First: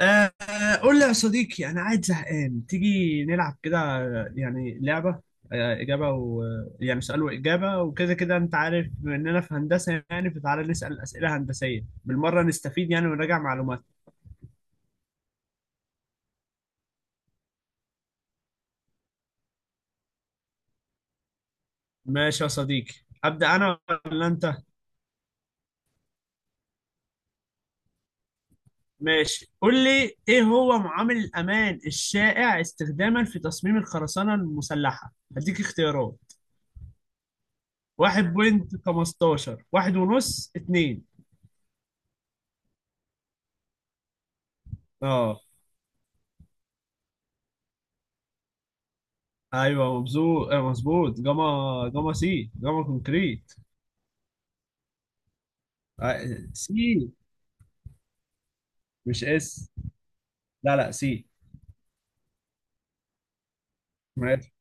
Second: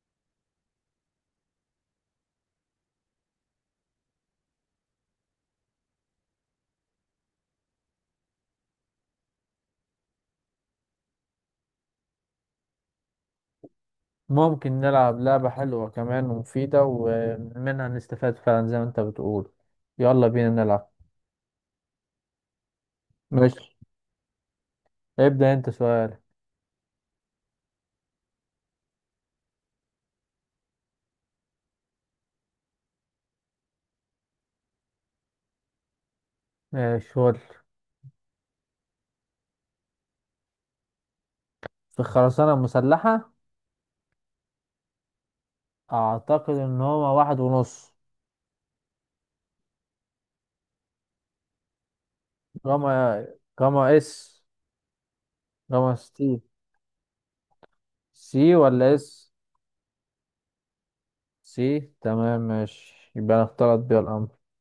آه، قول لي يا صديقي، أنا قاعد زهقان، تيجي نلعب كده، يعني لعبة، إجابة و يعني سؤال وإجابة، وكده كده أنت عارف بما إننا في هندسة، يعني فتعالى نسأل أسئلة هندسية بالمرة نستفيد يعني ونراجع معلومات. ممكن نلعب لعبة حلوة كمان ومفيدة ومنها نستفاد فعلا، زي ما انت بتقول. يلا بينا نلعب. ماشي يا صديقي، أبدأ ماشي، أنا ولا أنت؟ ابدأ انت سؤال. ماشي، قول لي إيه هو معامل الأمان الشائع استخداما في تصميم الخرسانة المسلحة؟ هديك اختيارات: ماشي ودي. 1.15، 1.5، 2. في الخرسانة المسلحة، أعتقد إن هما 1.5. ايوه مبزوط، مظبوط. جاما، جاما سي، جاما جاما، كونكريت. جاما اس، جاما سي. سي. سي ولا مش اس؟ اس، لا لا، سي. سي، تمام ماشي، يبقى أنا اختلط بيها الأمر. ماشي،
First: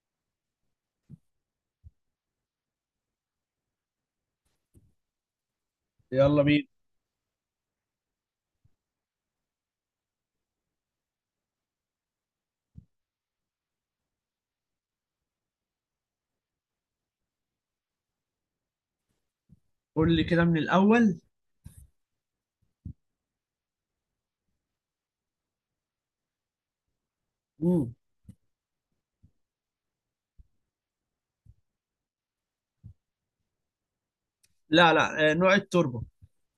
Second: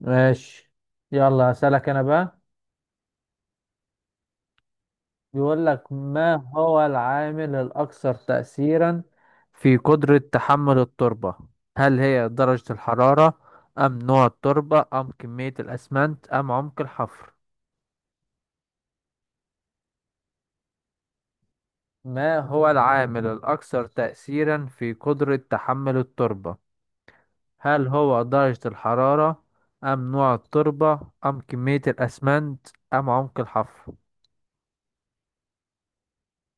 ماشي. يلا هسألك أنا بقى. بيقول لك: ما يلا بينا. هو العامل الأكثر تأثيرا في قدرة تحمل التربة؟ هل هي درجة الحرارة أم نوع التربة أم كمية الأسمنت أم عمق الحفر؟ قول لي كده من الاول. ما هو العامل الأكثر تأثيرا في قدرة تحمل التربة؟ هل مم. هو درجة الحرارة أم نوع التربة أم كمية الأسمنت أم عمق الحفر؟ لا لا، نوع التربه.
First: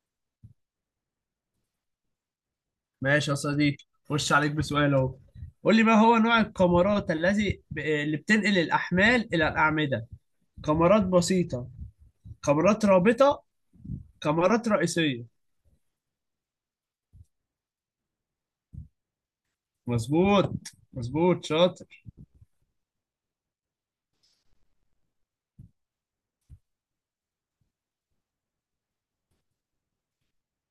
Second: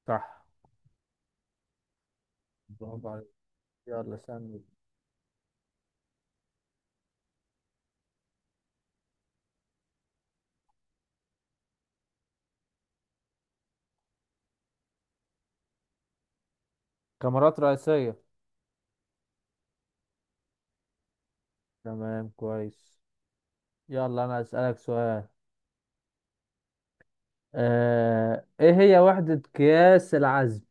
صح، برافو عليك. ماشي يا صديقي، يلا خش عليك سألني. بسؤال اهو. قول لي ما هو نوع القمرات الذي اللي بتنقل الاحمال الى الاعمده؟ قمرات بسيطه، قمرات رابطه، قمرات رئيسيه. كاميرات رئيسية. مظبوط، مظبوط، شاطر. تمام كويس. يلا انا اسالك سؤال. ايه هي وحدة قياس العزم؟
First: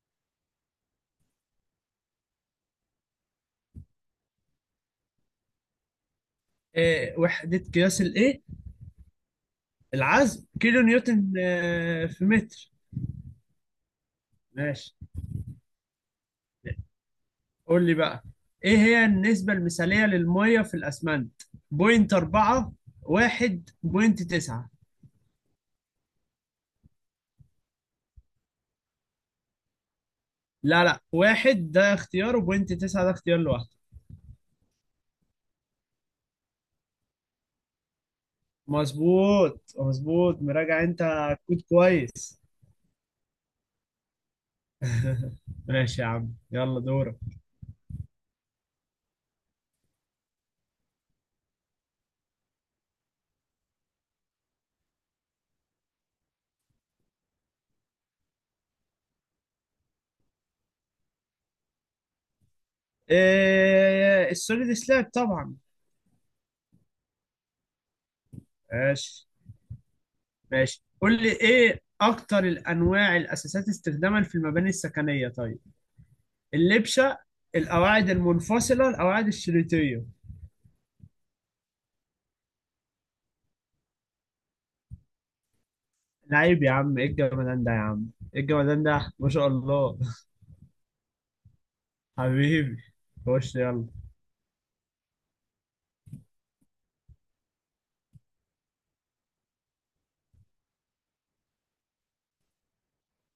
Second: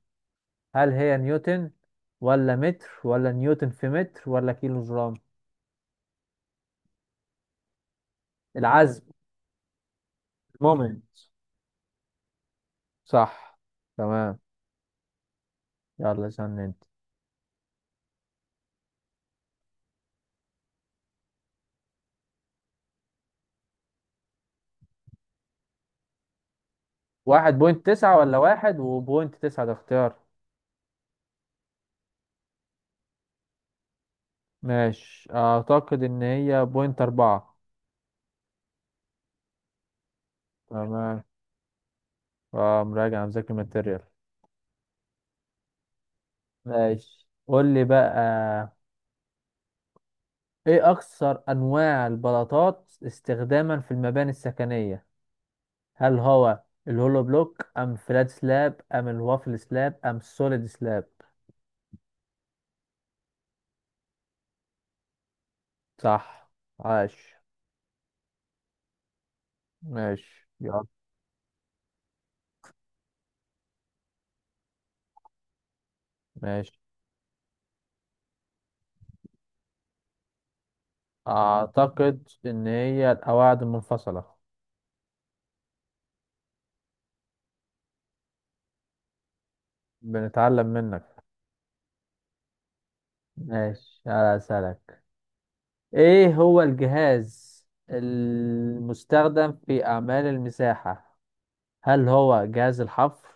هل هي نيوتن ولا متر ولا نيوتن في متر ولا كيلو جرام؟ وحده قياس الايه؟ العزم العزم كيلو مومنت. نيوتن في متر. صح، تمام. ماشي، يلا استنى انت. قول لي بقى، ايه هي النسبة المثالية للمية في الأسمنت؟ بوينت أربعة، واحد، بوينت تسعة. 1.9 ولا 1 و1.9، ده اختيار؟ لا لا، واحد ده اختيار، وبوينت تسعة ده اختيار لوحده. ماشي، اعتقد ان هي 0.4. مظبوط، مظبوط، مراجع تمام. انت. كود كويس. اه، مراجع مذاكر ماتيريال. ماشي يا عم، يلا دورك. ماشي قول لي بقى: ايه اكثر انواع البلاطات استخداما في المباني السكنية؟ هل هو الهولو بلوك ام فلات سلاب ام الوافل سلاب ام السوليد سلاب؟ ايه، السوليد سلاب طبعا. صح، عاش. ماشي. ماشي ماشي، يلا. قول لي ايه اكتر الانواع الاساسات استخداما في المباني السكنية طيب؟ ماشي، اللبشه، القواعد المنفصله، القواعد الشريطيه. اعتقد ان هي القواعد المنفصلة. لعيب يا عم، ايه الجمدان ده يا عم، ايه الجمدان ده، ما شاء الله. بنتعلم منك. حبيبي، خش يلا. ماشي على سلك. ايه هو الجهاز المستخدم في اعمال المساحة؟ هل هو جهاز الحفر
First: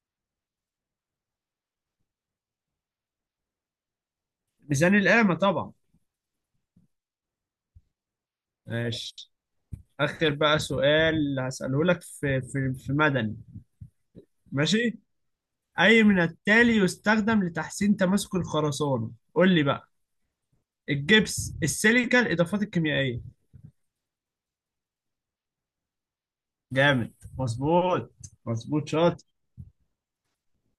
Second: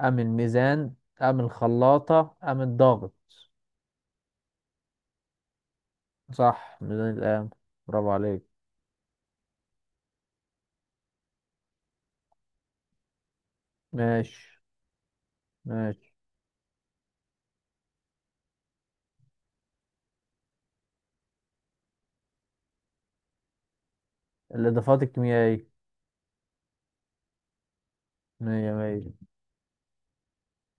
ام الميزان ام الخلاطة ام الضغط؟ ميزان القامه طبعا. صح، ميزان الآن. برافو عليك. ماشي، اخر بقى سؤال هساله لك في مدني. ماشي. ماشي. اي ماشي، من التالي يستخدم لتحسين تماسك الخرسانه؟ قول لي بقى: الجبس، السيليكا، الاضافات الكيميائيه. الإضافات الكيميائية. جامد، مظبوط. مية مظبوط، مية. شاطر.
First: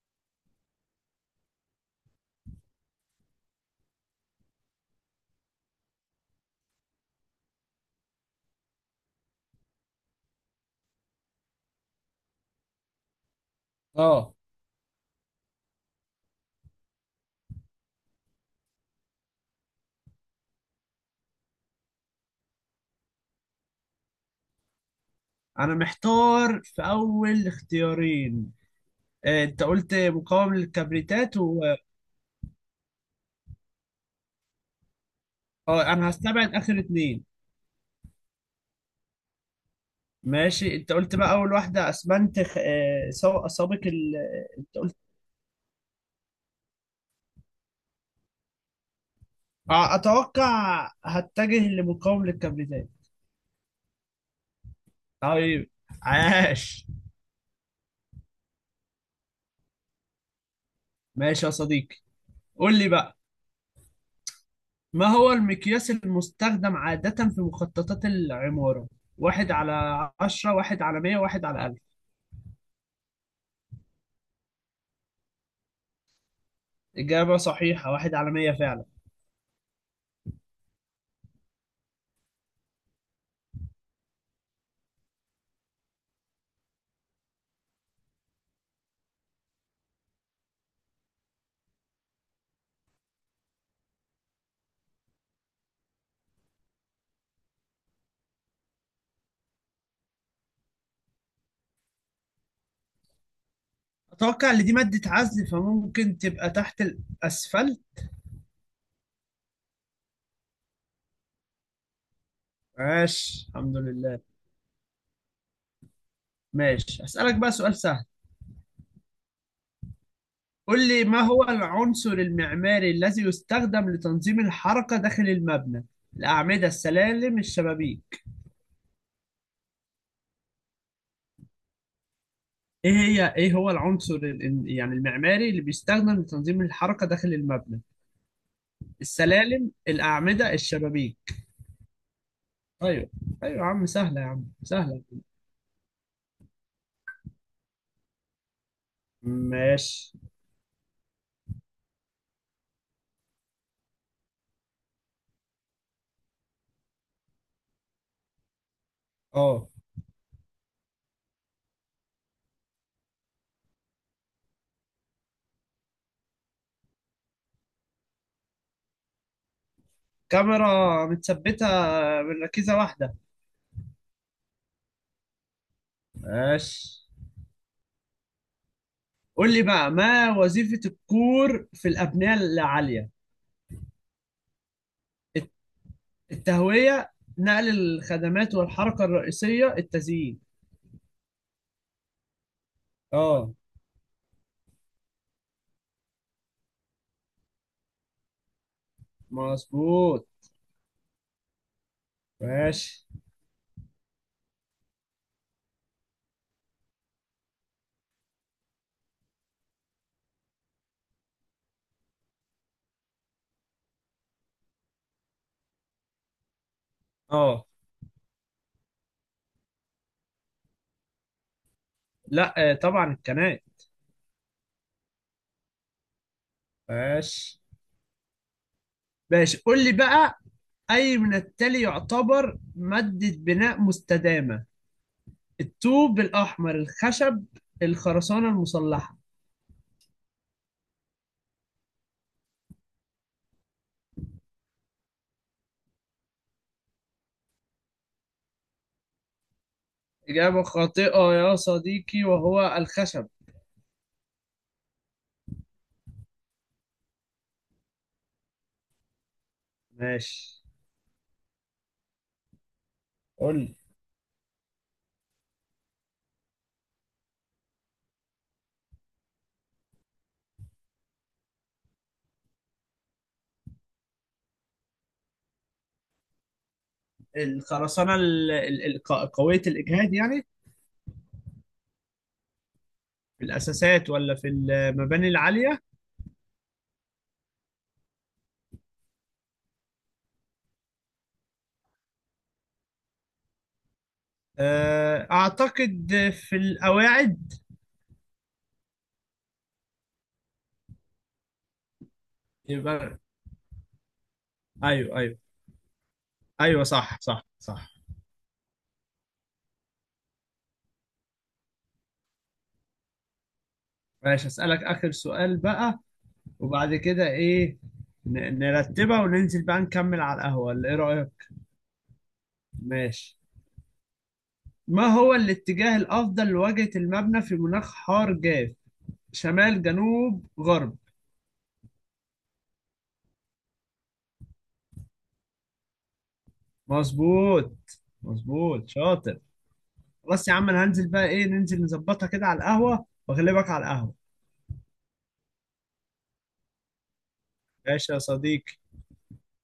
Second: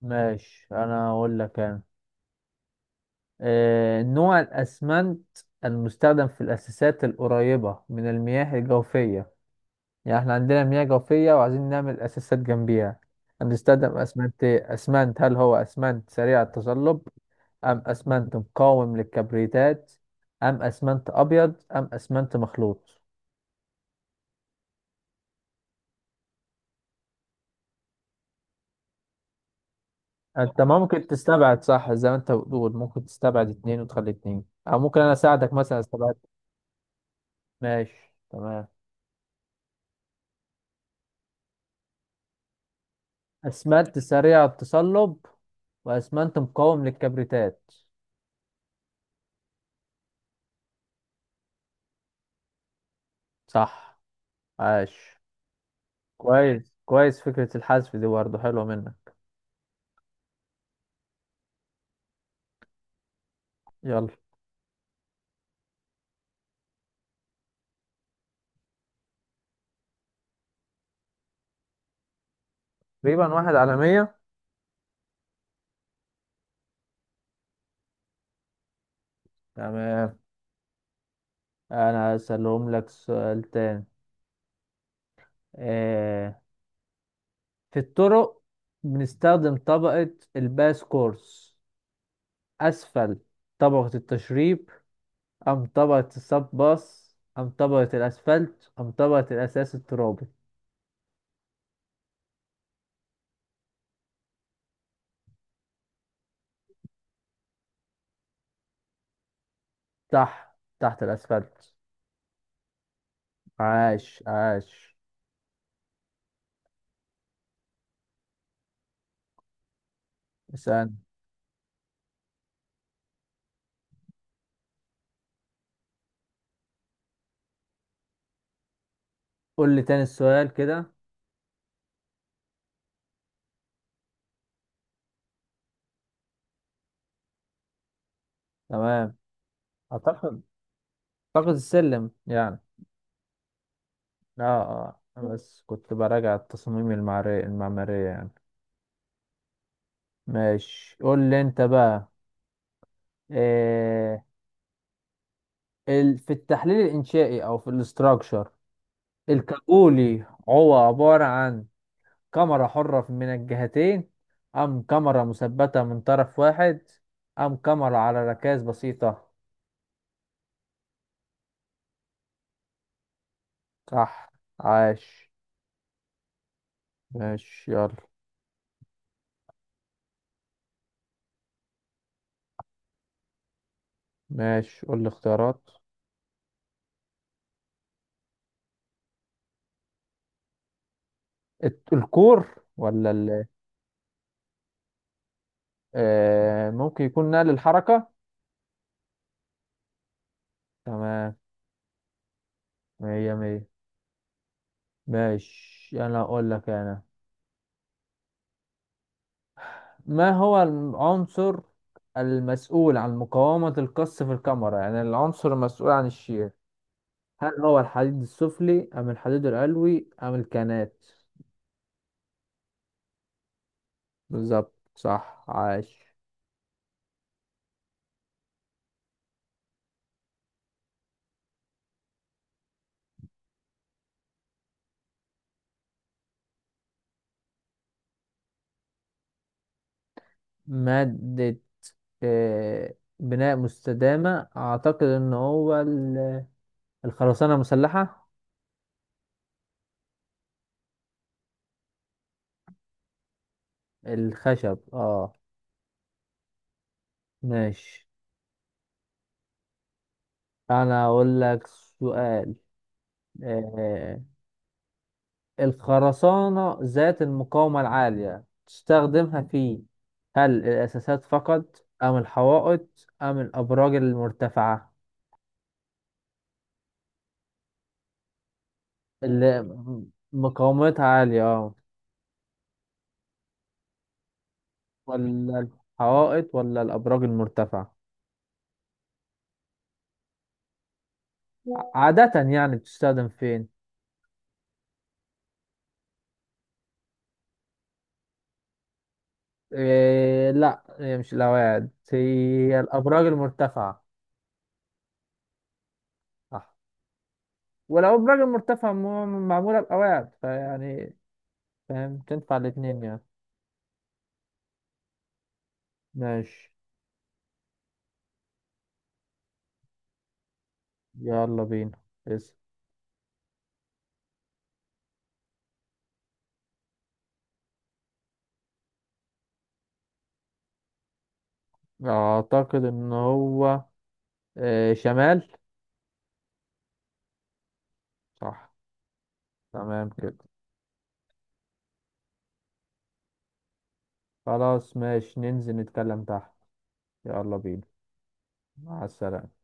ماشي، أنا هقول لك أنا. نوع الأسمنت المستخدم في الأساسات القريبة من المياه الجوفية، يعني إحنا عندنا مياه جوفية وعايزين نعمل أساسات جنبيها، هنستخدم اه. أسمنت إيه؟ أسمنت، هل هو أسمنت سريع التصلب أم أسمنت مقاوم للكبريتات أم أسمنت أبيض أم أسمنت مخلوط؟ انا محتار في اول اختيارين. انت قلت مقاوم انت ممكن للكبريتات و... تستبعد، صح؟ زي ما انت بتقول ممكن تستبعد اتنين وتخلي اتنين، او ممكن انا اساعدك مثلا اه، انا استبعد. هستبعد اخر اتنين. ماشي تمام. ماشي، انت قلت بقى اول واحدة اسمنت سابق اسمنت ال... سريع انت قلت التصلب واسمنت مقاوم للكبريتات. اتوقع هتجه لمقاوم للكبريتات. صح، عاش. طيب، كويس عاش. كويس، فكرة الحذف دي برضه حلوة منك. ماشي يا صديقي، قول لي بقى، يلا. ما هو المقياس المستخدم عادة في مخططات العمارة؟ واحد على عشرة، واحد على مية، واحد على ألف. تقريبا 1/100. إجابة صحيحة، واحد على مية فعلا. تمام. انا هسألهم لك سؤال تاني. آه. في الطرق بنستخدم طبقة الباس كورس اسفل طبقة التشريب ام طبقة الصب باص ام طبقة الاسفلت ام طبقة الاساس الترابي. أتوقع إن دي مادة عزل، فممكن تبقى تحت الأسفل. تحت الاسفلت. ماشي، الحمد لله. عاش عاش. ماشي، أسألك بقى سؤال سهل. قول اسأل. لي ما هو العنصر المعماري الذي يستخدم لتنظيم الحركة داخل المبنى؟ الأعمدة، السلالم، الشبابيك. قول لي تاني السؤال كده. إيه هو العنصر يعني المعماري اللي بيستخدم لتنظيم الحركة داخل المبنى؟ تمام. السلالم، اعتقد الأعمدة، الشبابيك. اعتقد السلم يعني. أيوه. أيوه يا عم، سهلة يا اه عم اه، سهلة. أنا بس كنت براجع التصاميم المعمارية المعمارية يعني. ماشي. ماشي، قول لي انت بقى. إيه في التحليل الانشائي او في الاستراكشر، أه. الكابولي هو عبارة عن كاميرا حرة من الجهتين ام كاميرا مثبتة من طرف واحد ام كاميرا على ركاز بسيطة؟ كاميرا متثبتة من ركيزة واحدة. صح، عاش. ماشي. ماشي يلا. قول لي بقى، ما وظيفة الكور في الأبنية العالية؟ ماشي قول لي الت- اختيارات. التهوية، نقل الخدمات والحركة الرئيسية، التزيين. الكور، ولا اه. ممكن يكون نقل الحركة. مظبوط. تمام. ماشي. مية مية. ماشي، أنا أقول لك أنا. ما هو العنصر المسؤول عن مقاومة القص في الكاميرا، يعني العنصر المسؤول عن الشير؟ هل اه. هو الحديد السفلي أم الحديد العلوي أم الكانات؟ لا، طبعا القناة. بالظبط، صح، عاش. ماشي. ماشي، قول لي بقى، أي من التالي يعتبر مادة بناء مستدامة؟ الطوب الأحمر، الخشب، الخرسانة المسلحة. مادة بناء مستدامة، أعتقد إن هو الخرسانة مسلحة. إجابة خاطئة يا صديقي، وهو الخشب. الخشب، اه. ماشي، ماشي. أنا أقول لك سؤال. قول لي. آه، الخرسانة ذات المقاومة العالية تستخدمها في؟ هل الأساسات فقط أم الحوائط أم الأبراج المرتفعة؟ الخرسانة اللي قوية الإجهاد يعني، مقاومتها عالية، اه. في الأساسات ولا في المباني ولا العالية؟ الحوائط ولا الأبراج المرتفعة؟ عادة يعني بتستخدم فين؟ أعتقد في القواعد. إيه، لا، هي مش الأواعد، هي يبقى الأبراج المرتفعة. أيوه، أيوه. صح. أيوه صح، صح، صح. والأبراج المرتفعة معمولة بأواعد، فيعني فاهم تنفع الاتنين يعني. ماشي، أسألك آخر سؤال بقى، ماشي وبعد كده إيه؟ نرتبها وننزل بقى نكمل على القهوة ولا إيه رأيك؟ يلا بينا. اسم. ماشي. ما هو الاتجاه الأفضل لواجهة المبنى في مناخ حار جاف؟ شمال، جنوب، غرب. أعتقد إن هو، إيه، شمال. مظبوط، صح، مظبوط، شاطر. تمام كده. خلاص يا عم، انا هنزل بقى، ايه ننزل نظبطها كده على القهوة واغلبك على القهوة. خلاص ماشي، ننزل نتكلم تحت. يلا بينا. ماشي يا صديقي. مع السلامة.